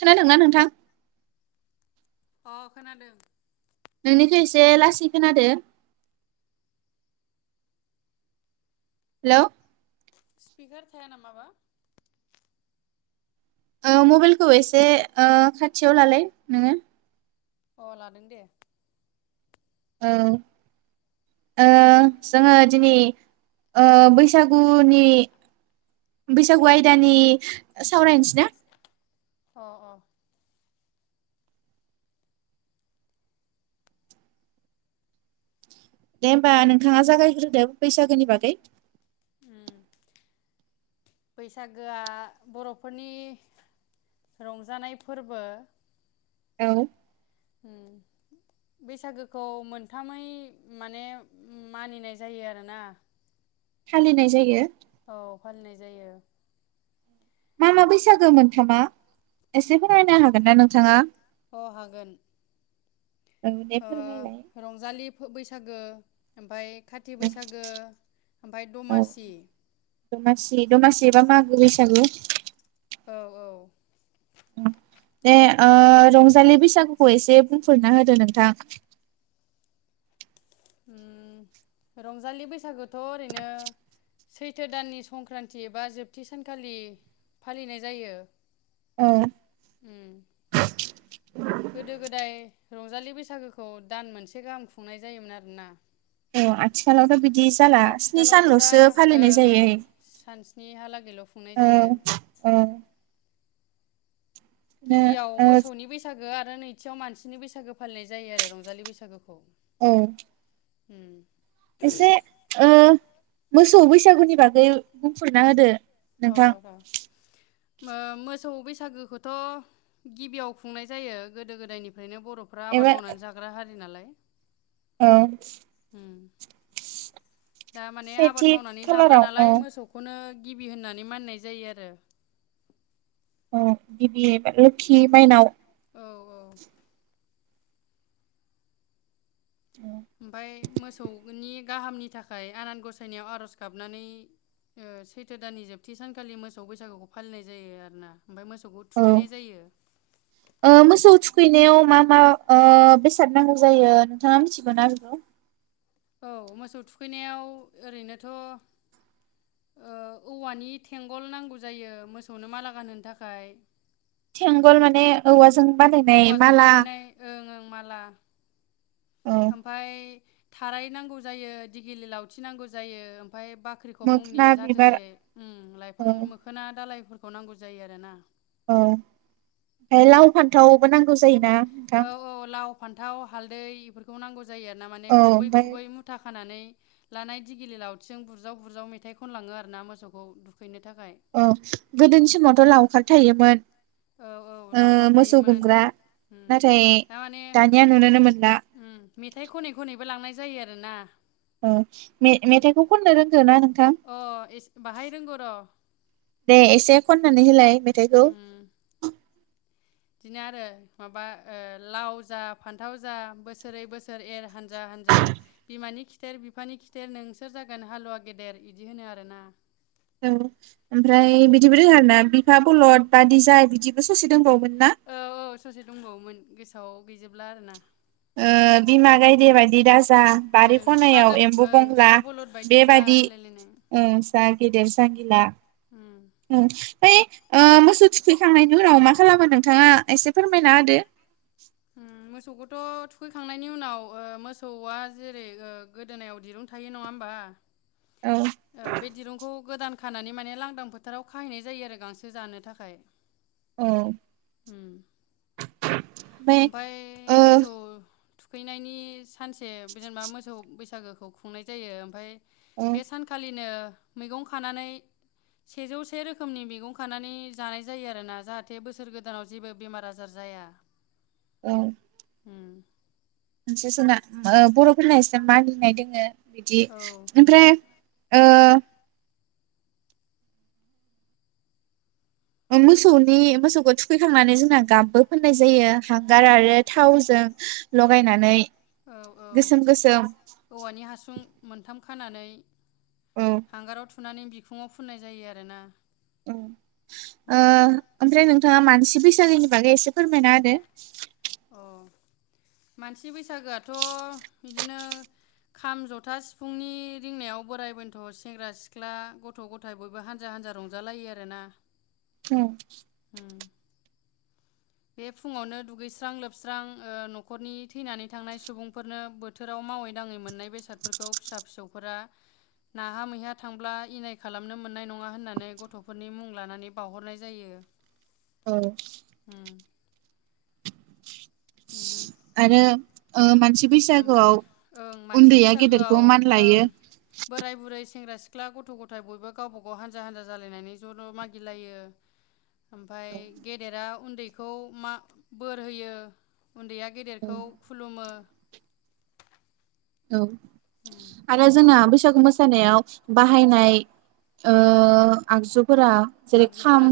खोनादों ना नोंथ थां अ खोनादों। नोंनिखो एसे लासै खोनादो। हेलौ स्पिकार थाया नामा बा? ओ मबाइलखौ एसे ओ खाथियाव लालाय नोङो अ लादों दे। औ ओ जोङो दिनै ओ बैसागुनि बैसागु आयदानि सावरायनोसै ना? अ अ दे होमबा नोंथाङा जागायग्रोदो बैसागोनि बागै? उम बैसागोआ बर'फोरनि रंजानाय फोरबो। औ उम बैसागोखौ मोनथामै माने मानिनाय जायो आरोना फालिनाय जायो। औ फालिनाय जायो। मा मा बैसागो मोनथामा? एसे फोररायनो हागोन ना नोंथाङा? अ हागोन। औ दे ओ फोरमायलाय रंजालि खो बैसागो ओमफाय काटि औ बैसागो ओमफाय औ दमासि दमासि बे दमासि बा मागो बैसागु औ औ दे ओ रंजालि बैसागुखौ एसे बुंफोरना होदो नोंथां? रंजालि बैसागुथ' ओरैनो सैथो दाननि संक्रान्ति एबा जोबथि सानखालि फालिनाय जायो। औ उम गोदो गोदाय रंजालि बैसागोखौ दान मोनसे गाहाम खुंनाय जायोमोन आरोना अ आथिखालावथ' बिदि जाला स्नि आथिखालावथ' दा सानल'सो फालिनाय ओं ओं जायो सानस्निहालागैल' खुंनाय औ जायो औ गिबियाव ओ मोसौनि बैसागो आरो नैथियाव मानसिनि बैसागो फालिनाय जायो आरो रंजालि बैसागोखौ। औ होम एसे ओ मोसौ बैसागुनि बागै बुंफोरना होदो। नोंथां ओ मोसौ बैसागोखौथ' गिबियाव खुंनाय जायो गोदो गोदायनि फ्रायनो बर'फ्रा एबा आबाद मावनानै जाग्रा हारि नालाय। औ उम दा माने आबाद सेथि मावनानै जाग्रा खालाराव औ नालाय मोसौखौनो गिबि होननानै मानिनाय जायो आरो। अ गिबि लोखि माइनाव औ औ [inaudible] ओमफाय मोसौनि गाहामनि थाखाय आनान गसायनायाव आर'ज गाबनानै ओ सैथो दाननि जोबथि सानखालि मोसौ बैसागुखौ फालिनाय जायो आरोना। ओमफ्राय मोसौखौ थुखैनाय जायो औ मोसौ थुखैनायाव मा मा ओ बेसाद नांगौ जायो नोंथाङा मिथिगौ ना बेखौ? औ मोसौ थुखैनायाव ओरैनोथ' ओ औवानि थेंगल नांगौ जायो मोसौनो माला गानहोनो थाखाय थेंगल माने औवाजों बानायनाय औवाजों माला बानायनाय ओं ओं माला औ ओमफाय थाराय नांगौ जायो दिगिलि लावथि नांगौ जायो‌ [unintelligible] फाय बाख्रिखब मुंनि मोखोना बिबार जाथोसे उम लाइफां औ मोखोना दालाय खौ नांगौ जायो आरोना। औ बाय उम लाव फान्थावबो नांगौ जायोना। थां औ औ लाव फान्थाव हालदै बेफोरखौ नांगज जायो आरो ना माने औ खुबै ओमफ्राय खुबै मुथा खानानै लानाय दिगिलि लावथिं जों बुरजाव बुरजाव मेथाइ खनलाङो आरो ना मोसौखौ दु औ गोदोनि समावथ' लावखार थायोमोन। औ औ ओ लावखार मोसौ थायोमोन गुमग्रा उम नाथाय थारमाने दानिया नुनोनो मोनला उम मेथाइ खनै खनैबो लांनाय जायो आ होना औ मे मेथाइखौ खननो रोंगोना नों अ' एसे बाहाय रोंगौ र'। दे एसे खननानै होलाय मेथाइखौ। उम बिदिनो आरो माबा ओ लाव जा फान्थाव जा बोसोरै बोसोर एर हान हानजा हानजा बिमानि खि खिथेर बिफानि खिथेर नोंसोर जागोन हालुवा गेदेर इदि होनो आरोना। औ ओमफ्राय बिदिबो रोङोना आरोना बिफा बलद बादिजाय बिदिबो ससे दोंबावोमोन। औ औ ससे दंबावोमोन गोसो ओव गैजोबला आरो ना। ओ बिमा गायदे बायदि दा जा बारि ओं बिफा खनायाव गा एम्बु ओं बंला बिफा बलद बायदि जा बेबादि होनलायलायनाय ओ उम जा गेदेर जां गिला उम उम्म। ओइ ओ मोसौ थुखैखांनायनि उनाव मा खालामो नोंथाङा एसे फोरमायना होदो। उम्म मोसौ बलद थ' थुखैखांनायनि उनाव ओ मोसौआ जेरै ओ गोदोनायाव दिरुं थायो नङा होमबा औ। औ बे दिरुंखौ गोदान खानानै माने लांदां फोथाराव खाहैनाय जायो आरो गांसो जानो थाखाय। औ ओमफ्राय उम्म। [unintelligible] ओमफाय ओ मोसौ थुखैनायनि सा सानसे जेनेबा मोसौ बैसागो खौ खुंनाय जायो ओमफाय औ बे सानखालिनो मैगं खानानै सेजौ से रोखोमनि मैगं खानानै जानाय जायो आरोना जाहाथे बोसोर गोदानाव जेबो बेमार आजार जाया। औ। उम मोनसे जोंना बर'फोरना एसे मागिनाय दोङो। बिदि औ ओमफ्राय ओ मोसौनि मोसौखौ थुखैखांनानै जोंना गाबबो फोननाय जायो हांगार आरो थावजों लगायनानै। औ औ गोसोम गोसोम। औवानि हासुं मोनथाम खानानै औ हांगाराव थुनानै बिखुङाव फुननाय जायो आरो ना। ओ ओमफ्राय नों। नोंथाङा मानसि बैसागोनि बागै एसे फोरमायना होदो। अ मानसि बैसागोआथ' बिदिनो खाम, जथा, सिफुंनि रिंनायाव बोराइ बेन्थ' सेंग्रा सिख्ला गथ' गथाय बयबो हानजा हान्जा रंजालायो आरोना। उम उम बे फुङावनो दुगैस्रां लोबस्रां न'खरनि थैनानै थांनाय सुबुंफोरनो बे फु बे बे फुंआवनो दुगैस्रां लोबस्रां ओ न'खरनि थैनानै थांनाय सुबुंफोरनो बोथोराव मावै दाङै मोननाय बेसादफोरखौ फिसा फिसौफोरा नाहा मैहा थांब्ला इनाय खालामनो मोननाय नङा होननानै गथ'फोरनि मुं लानानै बावहरनाय जायो औ उम उम आरो ओ मानसि ओमफाय बैसागोआव ओं मानसि उन्दैया गेदेरखौ बैसागोआव मान ओं लायो। बोराय बुरै सेंग्रा सिख्ला गथ' गथाय बयबो गावबा गाव हानजा हानजा जालायनानै ज' ज' मागिलायो ओमफाय गेदेरा उन्दैखौ मा बोर होयो उन्दैया गेदेरखौ खुलुमो औ आरो जोंना बै बैसागु मोसानायाव बाहायनाय ओ आगजु फोरा जेरै खाम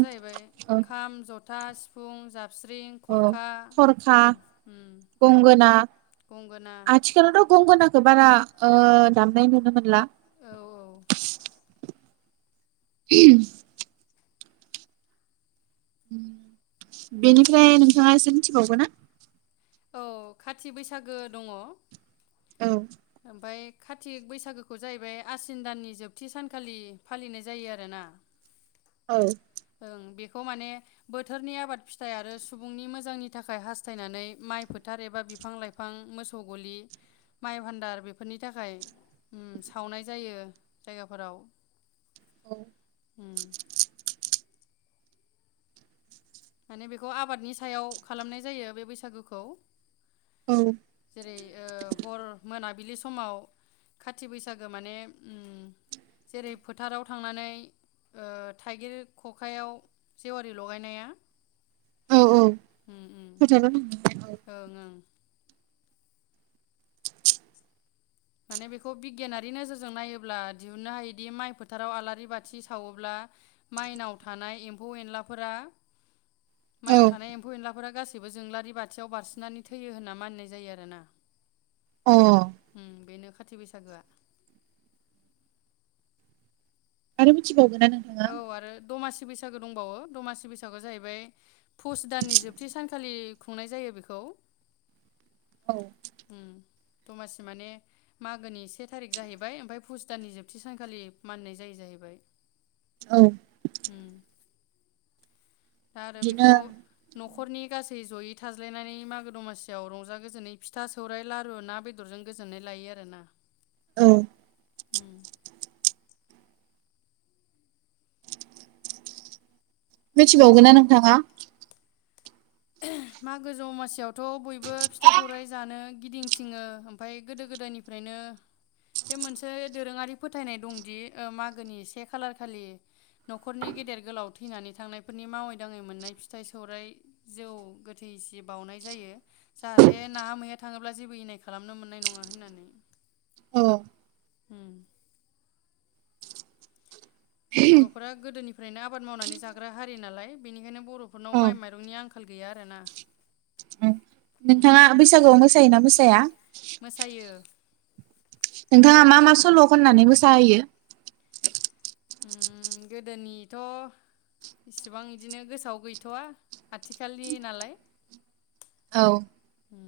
था सिफुं जाब स्रिं ओ खरखा थरखा गंगोना गंगोना गंगनाखौ बारा दामनाय नुनो मोनला औ औ [unintelligible] बेनिफ्राय नोंथाङा एसे मिथिबावगोन ना? औ खाथि बैसागो दङ औ ओमफाय कारतिक बैसागोखौ जाहैबाय आसिन दाननि जोबथि सानखालि फालिनाय जायो आरोना [unintelligible] ओं बेखौ माने बोथोरनि आबाद फिथाइ आरो सुबुंनि मोजांनि थाखाय हास्थायनानै माइ फोथार एबा बिफां लाइफां मोसौ गलि माइ भान्दार बेफोरनि थाखाय सावनाय जायो जायगाफोराव औ उम माने बेखौ आबादनि सायाव खालामनाय जायो बे बैसागुखौ जेरै ओ हर मोना बिलि समाव खाथि बैसागो माने जेरै फोथाराव थांनानै थाइगिर खखायाव जेवारि लगायनाया औ औ [unintelligible] उम उम औ ओं ओं माने बेखौ बिगियानारि नोजोरजों नायोब्ला दिहुन्नो हायोदि माइ फोथाराव आलारि बाथि सावोब्ला माइनाव थानाय एम्फौ एनलाफोरा औ माइआव थानाय एम्फौ एनलाफोरा गासै बो जोंलारि बाथियाव बारसिननानै थैयो होनना मानिनाय जायो आरोना अ उम बेनो खाथि बैसागोआ आरो मिथि बावोना नोंथाङा औ आरो दमासि बैसागो दंबावो दमासि बैसागोआव जाहैबाय पुस दाननि जोबथि सानखालि खुंनाय जायो बेखौ औ उम दमासि माने मागोनि से थारिख जाहैबाय ओमफ्राय पुस दाननि जोबथि सानखालि मानिनाय जायो जाहैबाय औ होम आरो बेखौ बिदिनो नखर नखरनि गासै जयै थाज्लायनानै मागो दमासियाव रंजा गोजोनै फिथा सौराइ लारु ना बेदरजों गोजोननाय लायो आरो ना औ होम मिथिबावगोन ना नोंथाङा मागो जमासियावथ बयबो फिथा सौरायाइ जानो गिदिंथिङो ओमफाय गोदो गोदायनिफ्रायनो बे मोनसे दोरोंङारि फोथायनाय दंदि मागोनि से खालार खालि नखरनि गेदेर गोलाव थैनानै थांनायफोरनि मावै दाङै मोननाय फिथाइ सौरायाइ जौ गोथैसि बावउनाय जायो जाहाथे नांङा मैया थांङोब्ला जेबो इनाय खालामनो मोननाय नंङा होननानै औ बरफोरा गोदोनिफ्रायनो आबाद मावनानै जाग्रा हारि नालाय बेनिखायनो बरफोरनाव औ माइ माइरंनि आंखाल गैया आरोना उम नोंथाङा उम बैसागुआव मोसायोना मोसाया मोसायो नोंथाङा मा मा सल' खननानै मोसाहोयो गोदोनिथ इसिबां बिदिनो गोसोआव गैथ'वा आथिखालनि नालाय औ उम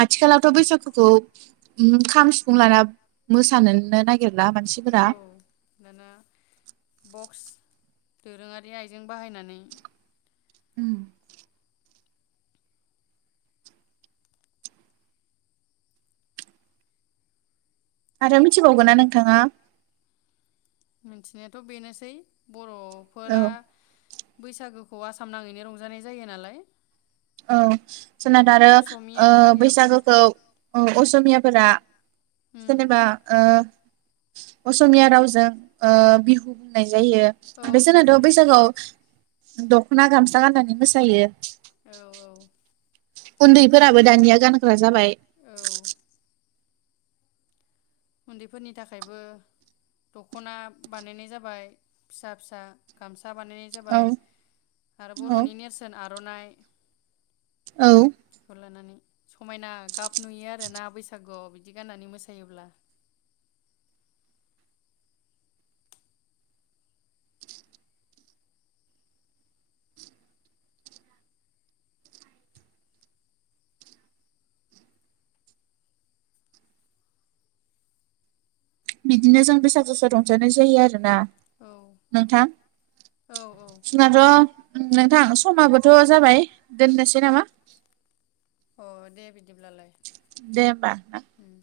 आथिखालावथ बैसागुखौ खाम सिफुं लाना मोसानोनो नागिर मानसिफोरा औ [inaudible] दोरोंङारि आइजें बाहायनानै उम आरो मिथिबावगोन ना नोंथाङा मिथिनायाथ‌ बेनोसै औ बर'फोरा बैसागोखौ आसाम नांङैनो रंजानाय जायो नालाय औ उम सोनाद आरो असमिया हारियाबो बैसागोखौ असमिया फोरा उम जेनेबा ओ असमिया रावजों बिहु बुंनाय जा यो औ बिहु बेसनाथ होननाय बैसागआव जायो दखना गामसा गाननानै मोसायो औ [unintelligible] उन्दैफोराबो दानिया गानग्रा जाबाय औ उन्दैफोरनि थाखायबो दखना बानायनाय जाबाय फिसा फिसा गाम सा बानायनाय औ जाबाय आरो औ बरनि नेरसोन आरो आरनाइ औ [unintelligible] लानानै समायना गाब नुयो आरोना बैसागुआव बिदि गाननानै मोसायोब्ला बिदिनो जों बैसागु समाव रंजानाय जायो आरो ना औ नोंथां औ औ जोंनाथ नोंथां समाबोथ जाबाय दोननोसै नामा अ दे बिदिब्लालाय दे होमबा ना उम